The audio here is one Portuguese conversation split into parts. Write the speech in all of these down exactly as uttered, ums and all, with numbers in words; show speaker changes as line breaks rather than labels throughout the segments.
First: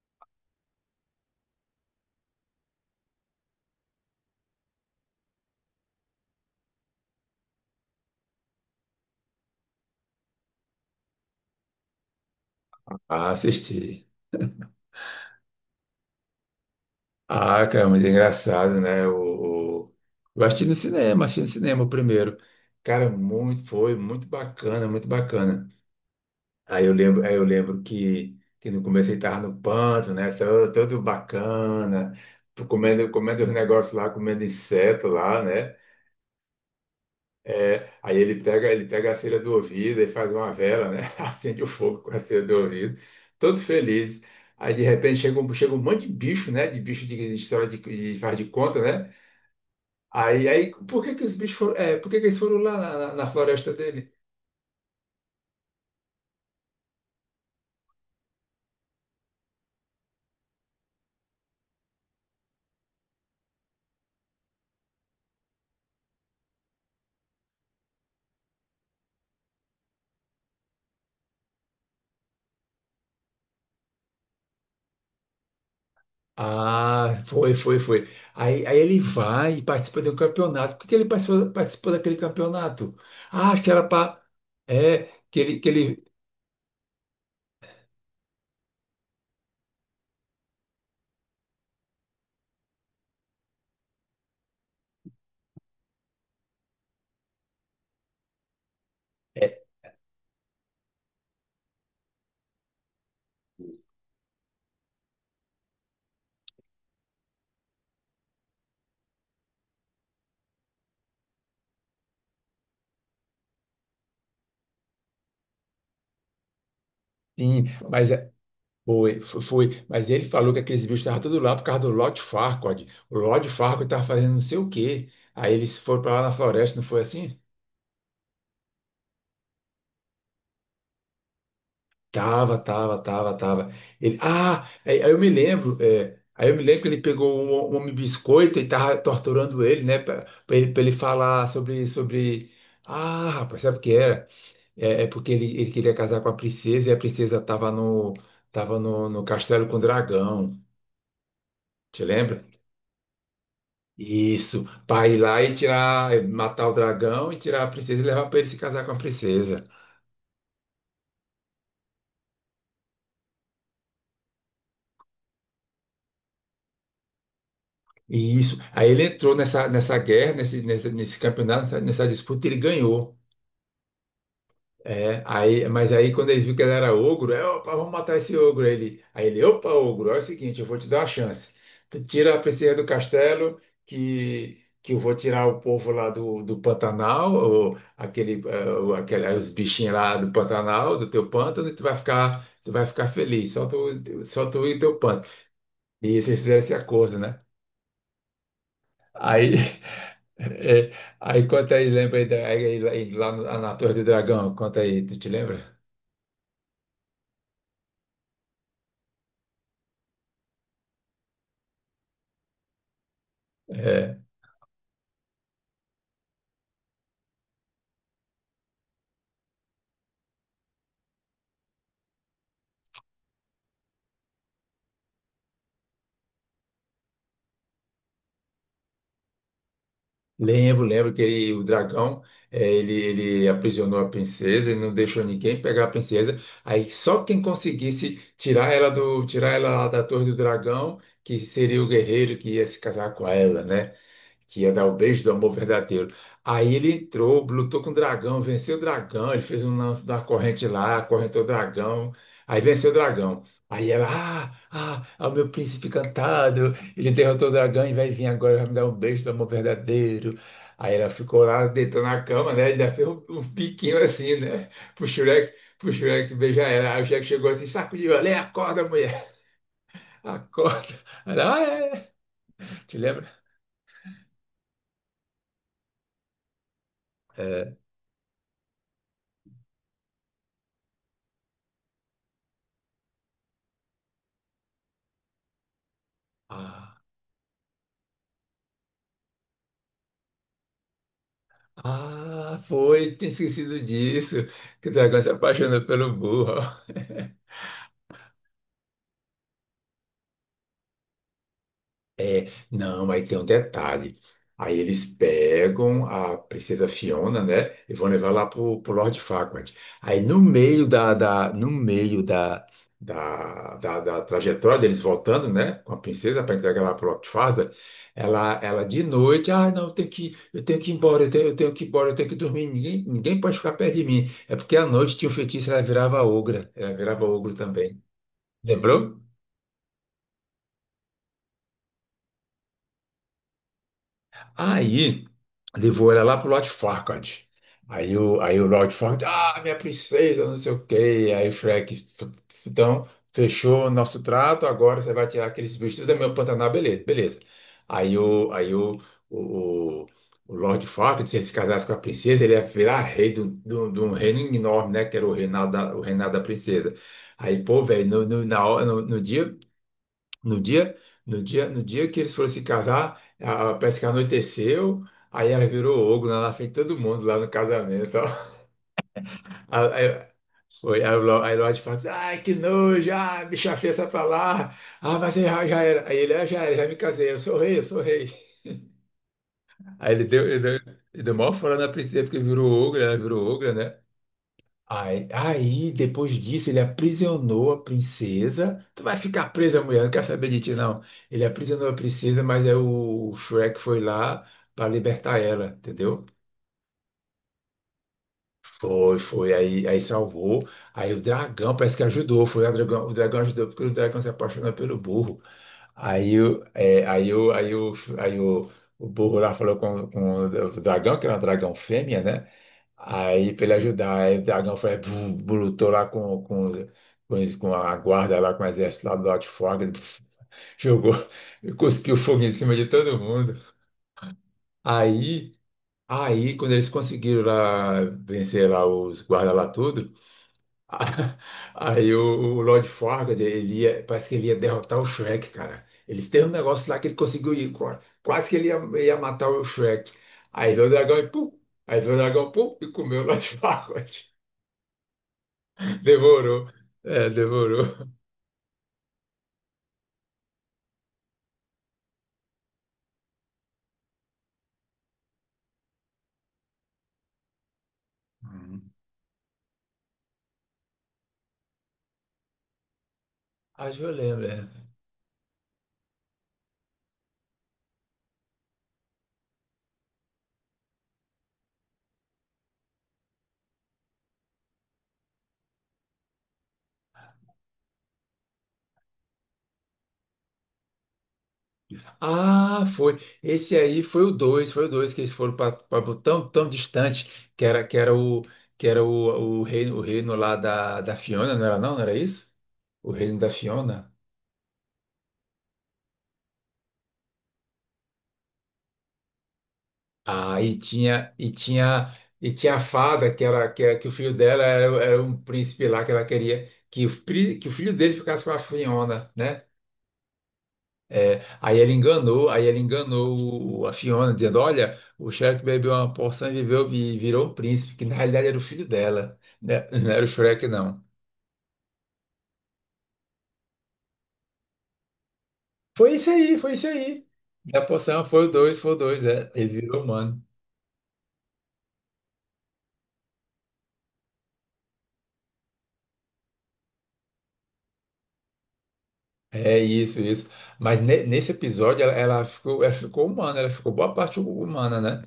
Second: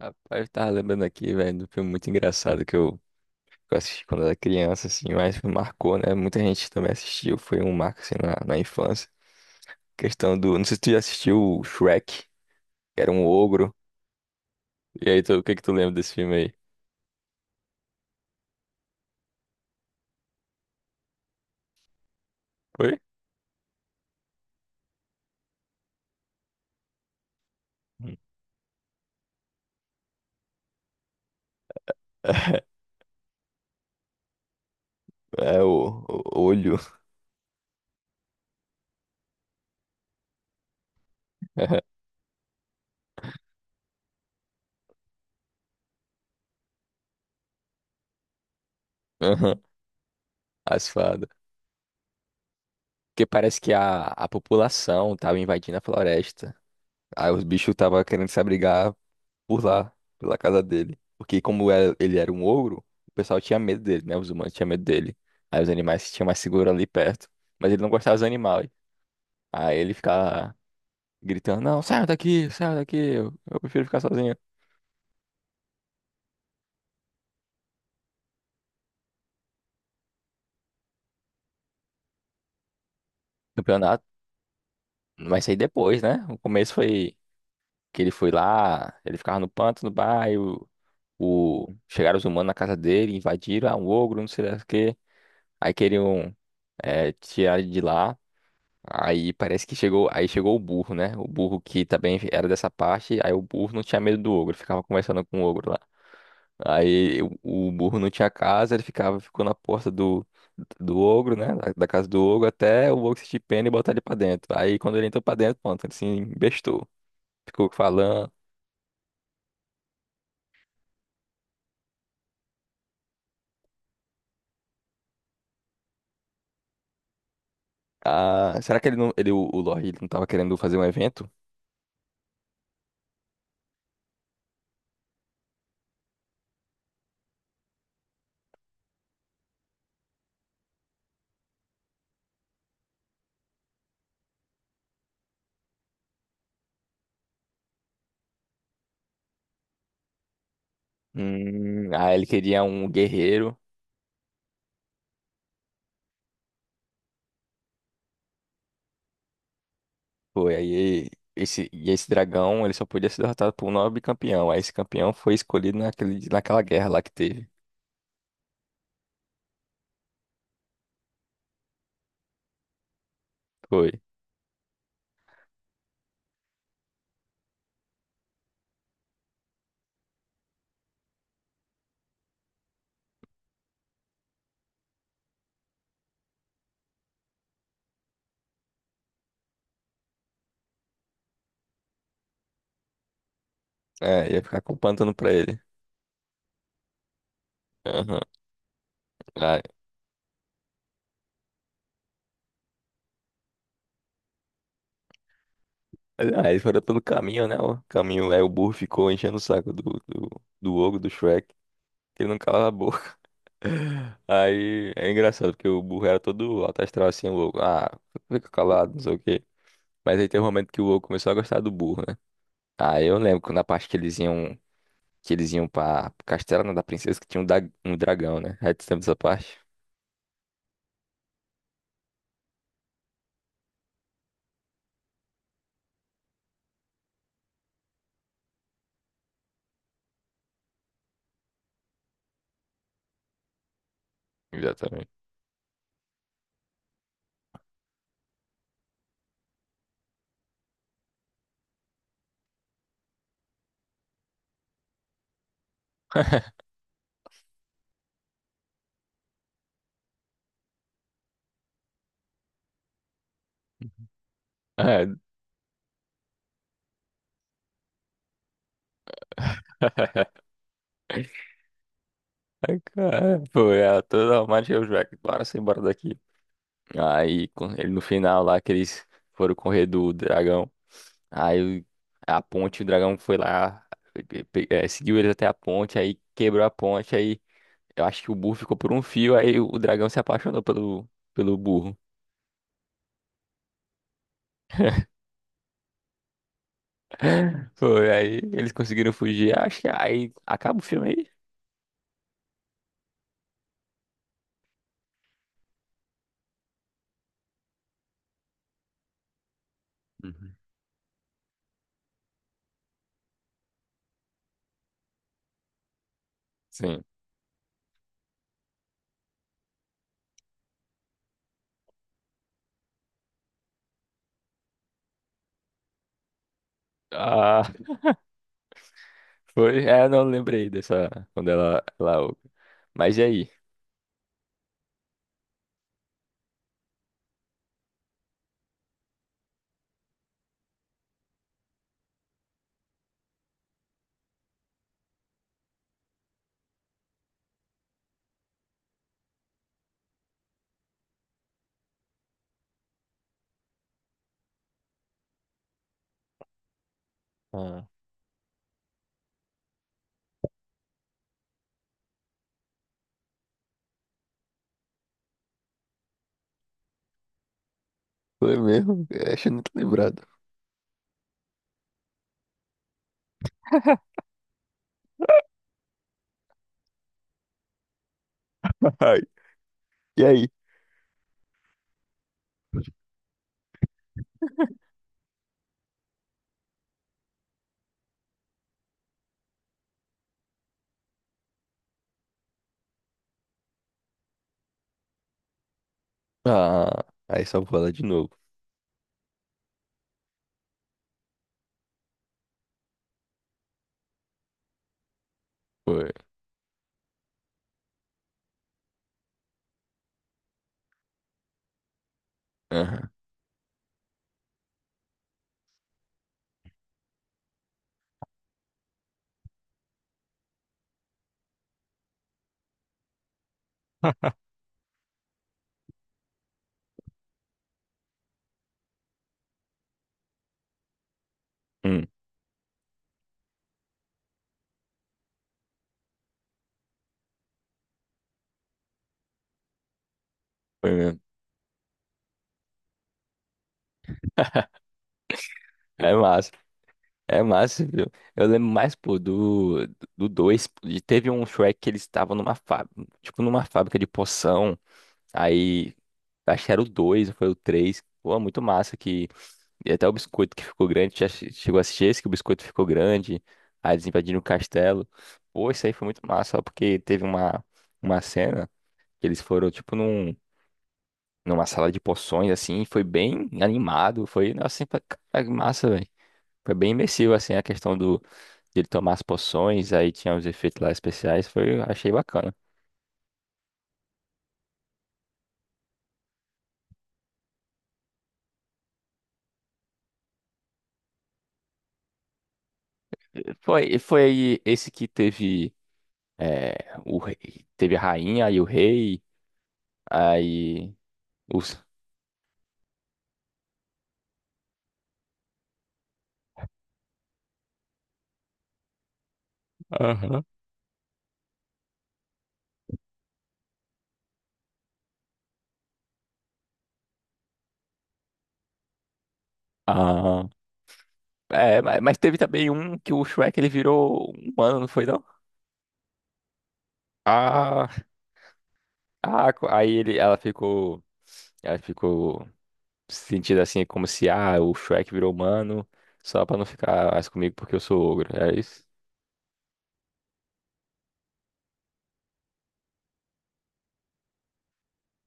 Rapaz, eu tava lembrando aqui, velho, do filme muito engraçado que eu, que eu assisti quando era criança, assim, mas me marcou, né? Muita gente também assistiu, foi um marco, assim, na, na infância. Questão do... Não sei se tu já assistiu o Shrek, que era um
Ah,
ogro.
assisti.
E aí, tu, o que que tu lembra desse filme aí?
Ah, cara, é muito engraçado, né? O, o- eu assisti no cinema, assisti no cinema o primeiro.
Foi?
Cara, muito, foi muito bacana, muito bacana. Aí eu lembro, aí eu lembro
Hum.
que, que no começo ele tava no panto, né? Todo, todo bacana, comendo, comendo os negócios lá, comendo inseto lá,
É,
né?
o, o olho.
É, aí ele pega, ele pega a cera do ouvido e faz uma vela, né? Acende o fogo com a cera do ouvido, todo feliz. Aí de repente chega um, chega um monte de bicho, né? De bicho de, de história de, de faz de conta, né?
Aham.
Aí, aí
As
por que que
fadas.
os bichos foram, é, por que que eles foram lá na, na
Porque
na
parece que
floresta
a,
dele?
a população tava invadindo a floresta. Aí os bichos tava querendo se abrigar por lá, pela casa dele. Porque como era ele era um ogro, o pessoal tinha medo dele, né? Os humanos tinham medo dele. Aí os animais se tinham mais seguro ali perto. Mas ele não gostava dos animais. Aí ele ficava gritando, não, sai daqui, sai daqui, eu, eu prefiro ficar sozinho.
Ah, foi, foi, foi. Aí, aí ele vai e participa de um campeonato. Por que que ele participou, participou daquele campeonato? Ah, acho que era
Campeonato.
para. É. que
Mas isso aí
ele, que
depois,
ele.
né? O começo foi que ele foi lá, ele ficava no pântano, no bairro, o... chegaram os humanos na casa dele, invadiram, ah, um ogro, não sei lá o quê. Aí queriam eh, tirar ele de lá. Aí
é,
parece que chegou, aí chegou o burro, né? O burro que também era dessa parte, aí o burro não tinha medo do ogro, ficava conversando com o ogro lá. Aí o, o burro não tinha casa, ele ficava, ficou na porta do, do ogro, né? Da, da casa do ogro até o ogro se pena e botar ele pra dentro. Aí quando ele entrou pra dentro, pronto, ele se embestou.
Sim.
Ficou
mas
falando.
Foi, fo- foi, mas ele falou que aqueles bichos estavam tudo lá por causa do Lord Farquaad. O Lord Farquaad estava fazendo não sei o quê. Aí eles foram para lá na floresta, não foi assim?
Ah, será que ele não, ele, o, o Lorde, ele não tava querendo fazer um evento?
Tava, tava, tava, tava. Ele, ah, aí, aí eu me lembro, é, aí eu me lembro que ele pegou um, um homem biscoito e tava torturando ele, né, para ele, pra ele falar sobre, sobre. Ah, rapaz, sabe o que era? É, é porque ele, ele queria casar com a princesa e a princesa tava no, tava no, no castelo com o dragão.
Hum,
Te
ah, ele
lembra?
queria um guerreiro.
Isso, para ir lá e tirar, eh, matar o dragão e tirar a princesa e levar para ele se casar com a princesa.
Foi, aí esse, e esse dragão, ele só podia ser derrotado por um nobre campeão. Aí esse campeão foi escolhido naquele, naquela guerra lá que teve.
E isso. Aí ele entrou nessa, nessa guerra, nesse, nesse, nesse campeonato, nessa, nessa disputa, e ele ganhou.
Foi.
É, aí, mas aí quando eles viram que ele era ogro, é, opa, vamos matar esse ogro. Aí ele, aí ele, opa, ogro, é o seguinte, eu vou te dar uma chance. Tu tira a princesa do castelo, que, que eu vou tirar o povo lá do, do Pantanal, ou aquele, eh, o- aquele, os bichinhos lá do Pantanal, do teu pântano, e tu vai ficar, tu vai ficar feliz, só tu,
É, ia
só
ficar
tu
com o
e teu
pântano
pântano.
pra ele.
E eles fizeram esse acordo, né?
Aham.
Aí,
Aí,
é, aí conta aí, lembra aí, da- aí, aí lá no- na Torre do Dragão, conta aí, tu te lembra?
aí eles foram pelo caminho, né? O caminho, aí o burro ficou enchendo o saco do, do, do ogro, do Shrek, que ele não calava a boca.
É.
Aí é engraçado, porque o burro era todo alto astral assim, o ogro. Ah, fica calado, não sei o quê. Mas aí tem um momento que o ogro começou a gostar do burro, né? Aí eu lembro que na parte que eles iam que eles iam pra Castelo da Princesa, que tinha um, da- um dragão, né? Aí tu lembra dessa parte?
Lembro, lembro que ele- o dragão, eh, ele, ele aprisionou a princesa, ele não deixou ninguém pegar a princesa. Aí só quem conseguisse tirar ela do, tirar ela lá da torre do dragão, que seria o guerreiro que ia se casar com ela, né? Que ia dar o
Exatamente.
beijo do amor verdadeiro. Aí ele entrou, lutou com o dragão, venceu o dragão, ele fez um lance da corrente lá, acorrentou o dragão, aí venceu o dragão. Aí ela, ah, ah, é o meu príncipe encantado, ele derrotou o dragão e vai vir agora, vai me dar um beijo do amor verdadeiro. Aí ela ficou lá, deitou na cama, né? Ele ainda fez um, um piquinho assim, né?
É,
Pro Shrek, pro Shrek beijar ela. Aí o Shrek chegou assim, sacudiu ela: "Ei, acorda, mulher, acorda." Ela, ah, é.
é,
Te lembra?
cara, foi, é, toda a marcha os moleques, bora se embora daqui. Aí, com-
É.
ele no final lá, que eles foram correr do dragão. Aí, o- a ponte, o dragão foi lá, pe- pe- é, seguiu eles até a ponte, aí quebrou a
Ah,
ponte, aí eu acho que o burro ficou por um fio, aí o dragão se apaixonou pelo, pelo burro.
ah, foi, tinha esquecido disso, que o dragão se apaixonou pelo burro.
Foi, aí eles conseguiram fugir, acho que aí acaba o filme
Não, aí tem um detalhe. Aí eles pegam a princesa Fiona, né, e vão levar lá pro, pro Lord Farquaad. Aí
aí.
no meio da, da- no meio da, da, da, da trajetória deles voltando, né, com a princesa para entregar lá
Sim.
pro Lord Farquaad, ela, ela de noite, ah, não, eu tenho que, eu tenho que ir embora, eu tenho, eu tenho que ir embora, eu tenho que dormir, ninguém, ninguém pode ficar perto de mim. É porque à noite tinha um feitiço, ela virava ogra, ela virava ogro
Ah,
também. Lembrou?
foi. É, eu não lembrei dessa. Quando ela. Ela... Mas e aí?
Aí levou ela lá pro Lord Farquaad. Aí o, aí o Lord Farquaad, ah, minha princesa, não sei o quê. Aí o Shrek: "F- então, fechou o nosso trato, agora você vai tirar aqueles bichos tudo da minha Pantanal, beleza, beleza." Aí o, aí o, o, o Lord Farquaad, se ele se casasse com a princesa, ele ia virar rei de um de um- de um reino enorme, né? Que era o reinado da, o reinado da princesa. Aí, pô,
Ah.
velho, no, no, na hora- no, no dia. No dia, no dia, no dia que eles foram se casar, a, a- parece que anoiteceu, aí ela virou ogro, né? Lá na frente de todo mundo lá no casamento,
Foi
ó.
mesmo? Eu acho nem
Aí,
lembrado.
aí, foi, aí, o Lo- aí Lorde fala: "Ai, que nojo, ah, bicha feia, sai pra lá. Ah, mas já, já era." Aí ele: "Ah, já era, já me casei, eu sou rei, eu sou rei."
Ai,
Aí
e
ele deu,
aí?
ele deu, ele deu maior fora na princesa, porque virou ogro, ela virou ogra, né? Aí, aí, depois disso, ele aprisionou a princesa. "Tu vai ficar presa, mulher, não quero saber de ti, não." Ele aprisionou a princesa, mas aí o Shrek foi lá para libertar ela, entendeu?
Ah, aí só vou lá de novo.
Foi, foi. Aí, aí salvou. Aí o dragão parece que ajudou. Foi o dragão, o dragão ajudou, porque o dragão se apaixonou pelo burro.
Foi.
Aí, o- é, aí, o aí, o aí o, o burro lá falou com, com o dragão, que era um dragão fêmea, né?
Aham.
Aí, pra ele ajudar, aí o dragão foi, bum, lutou lá com, com, com, os- com a guarda lá, com o exército lá do Alto Fogo, jogou, cuspiu fogo em cima de todo mundo. Aí, aí, quando eles conseguiram lá vencer lá os guardas lá tudo, a-
Hum,
aí o, o Lord Farquaad, ele ia, parece que ele ia derrotar o Shrek, cara. Ele tem um negócio lá que ele conseguiu ir, qua- quase que ele ia, ia, matar o Shrek. Aí veio
foi
o dragão
mesmo.
e pum, aí veio o dragão pum, e comeu o Lord Farquaad.
É massa.
Demorou. É,
É massa,
demorou.
viu? Eu lembro mais, pô, do do dois. Teve um Shrek que eles estavam numa fábrica, tipo numa fábrica de poção. Aí, acho que era o dois foi o três. Pô, muito
Uhum.
massa que. E até o biscoito que ficou grande. Já che- chegou a assistir esse que o biscoito ficou grande. Aí
Acho que
eles
eu
invadiram o
lembro, é.
castelo. Pô, isso aí foi muito massa, só porque teve uma, uma cena que eles foram, tipo, num, numa sala de poções, assim. E foi bem animado. Foi, assim, pra, cara, que massa, velho. Foi bem imersivo, assim, a questão do, de ele tomar as poções. Aí tinha os efeitos lá especiais. Foi, achei bacana.
Ah, foi. Esse aí foi o dois, foi o dois que eles foram para tão, tão distante que era, que era o que era o, o reino, o reino lá da, da Fiona, não era não? Não era isso? O reino da
Foi,
Fiona.
foi esse que teve. É, o rei, teve a rainha e o rei,
Ah, e
aí
tinha e
os.
tinha e tinha a fada, que era que, era- que o filho dela era, era um príncipe lá, que ela queria que o, pri- que o filho dele ficasse com a Fiona, né?
Aham.
É, aí ele enganou, aí ele enganou o- a Fiona, dizendo: "Olha, o Shrek bebeu uma porção e viveu e virou um príncipe", que na realidade era o filho dela, né? Não era o
Ah,
Shrek, não.
é, ma- mas teve também um que o Shrek ele virou um humano, não foi não?
Foi isso aí, foi isso aí. Da
Ah,
porção foi o dois, foi o dois, é.
ah, co-
Ele
aí
virou
ele, ela
humano.
ficou, ela ficou se sentindo assim como se ah, o Shrek virou humano só pra não ficar mais comigo porque eu sou ogro, é isso?
É isso, isso. Mas ne- nesse episódio ela, ela ficou, ela ficou humana, ela ficou boa parte humana, né?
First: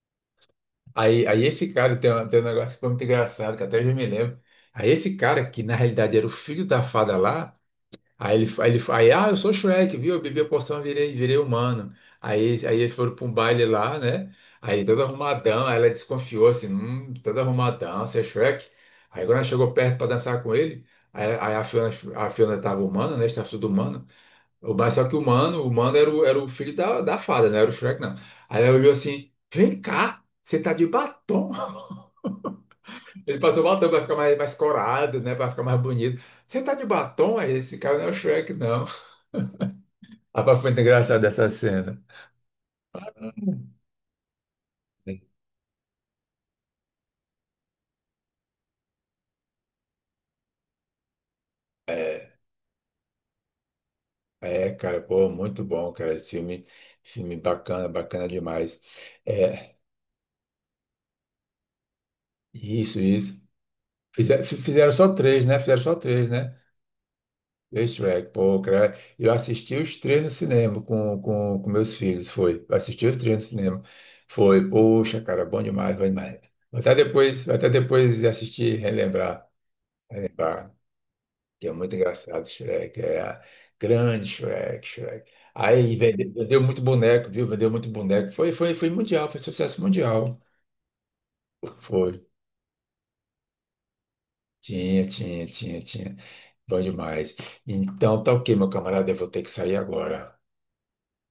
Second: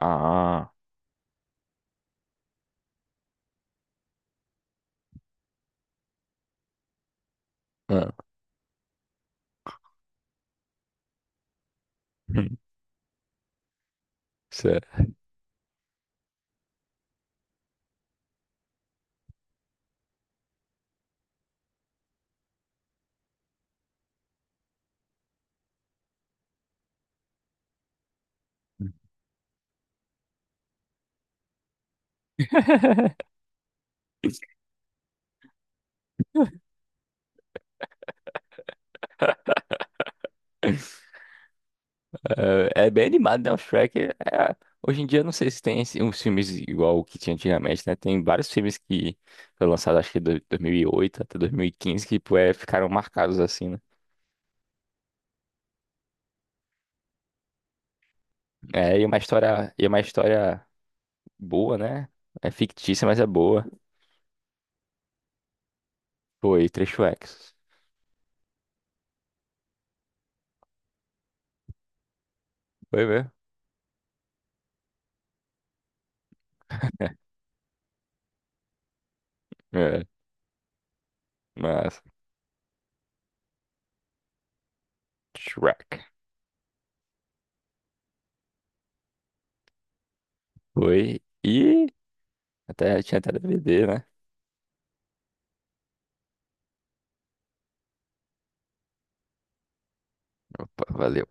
Ah,
Aí, aí esse cara tem, um- tem um negócio que foi muito engraçado, que até eu me lembro. Aí esse cara, que na realidade era o filho da fada lá.
ah.
Aí ele, aí ele, aí, ah, eu sou Shrek, viu? Eu bebi a poção, virei, virei humano. Aí,
Hum.
eles- aí eles foram para um baile lá, né? Aí
Certo.
todo arrumadão, aí ela desconfiou assim: hum, "Todo arrumadão, você é Shrek?" Aí quando ela chegou perto para dançar com ele, aí, aí a Fiona, a Fiona tava humana, né? Estava tudo humano. O- Mas só que o humano, o humano era o, era o filho da, da fada, não era o Shrek, não. Aí ela olhou assim: "Vem cá, você tá de batom." Ele passou batom para ficar mais, mais corado, né? Para ficar mais bonito. "Você tá de batom? Aí esse cara não é o Shrek, não." Rapaz, foi muito engraçado essa cena.
É é bem animado, né? O Shrek é- Hoje em dia, eu não sei se tem esse- uns filmes igual o que tinha antigamente, né? Tem vários filmes que foram lançados, acho que de dois mil e oito até dois mil e quinze, que
É,
pô, é, ficaram marcados assim, né?
é, cara, pô, muito bom, cara. Esse filme, filme bacana, bacana demais.
É, e é uma história,
É,
e é uma história boa, né? É
isso,
fictícia, mas é
isso.
boa.
Fizer- Fizeram, só três, né? Fizeram só três, né?
Foi três Shreks.
Três Shrek, pô, cara. Eu assisti os três no cinema com, com, com meus filhos, foi. Eu
Foi
assisti os
mesmo?
três no cinema. Foi, poxa, cara, bom demais, bom demais. Vou Até depois, vou até depois assistir, relembrar,
É,
relembrar. Que é muito
mas
engraçado, Shrek. É grande Shrek, Shrek.
Shrek.
Aí vende- vendeu muito boneco, viu? Vendeu muito boneco. Foi, foi, foi mundial, foi sucesso mundial.
Foi. E
Foi.
até, tinha até D V D, né?
Tinha, tinha, tinha, tinha. Bom demais. Então, tá ok, meu camarada. Eu vou ter que sair agora.
Opa, valeu.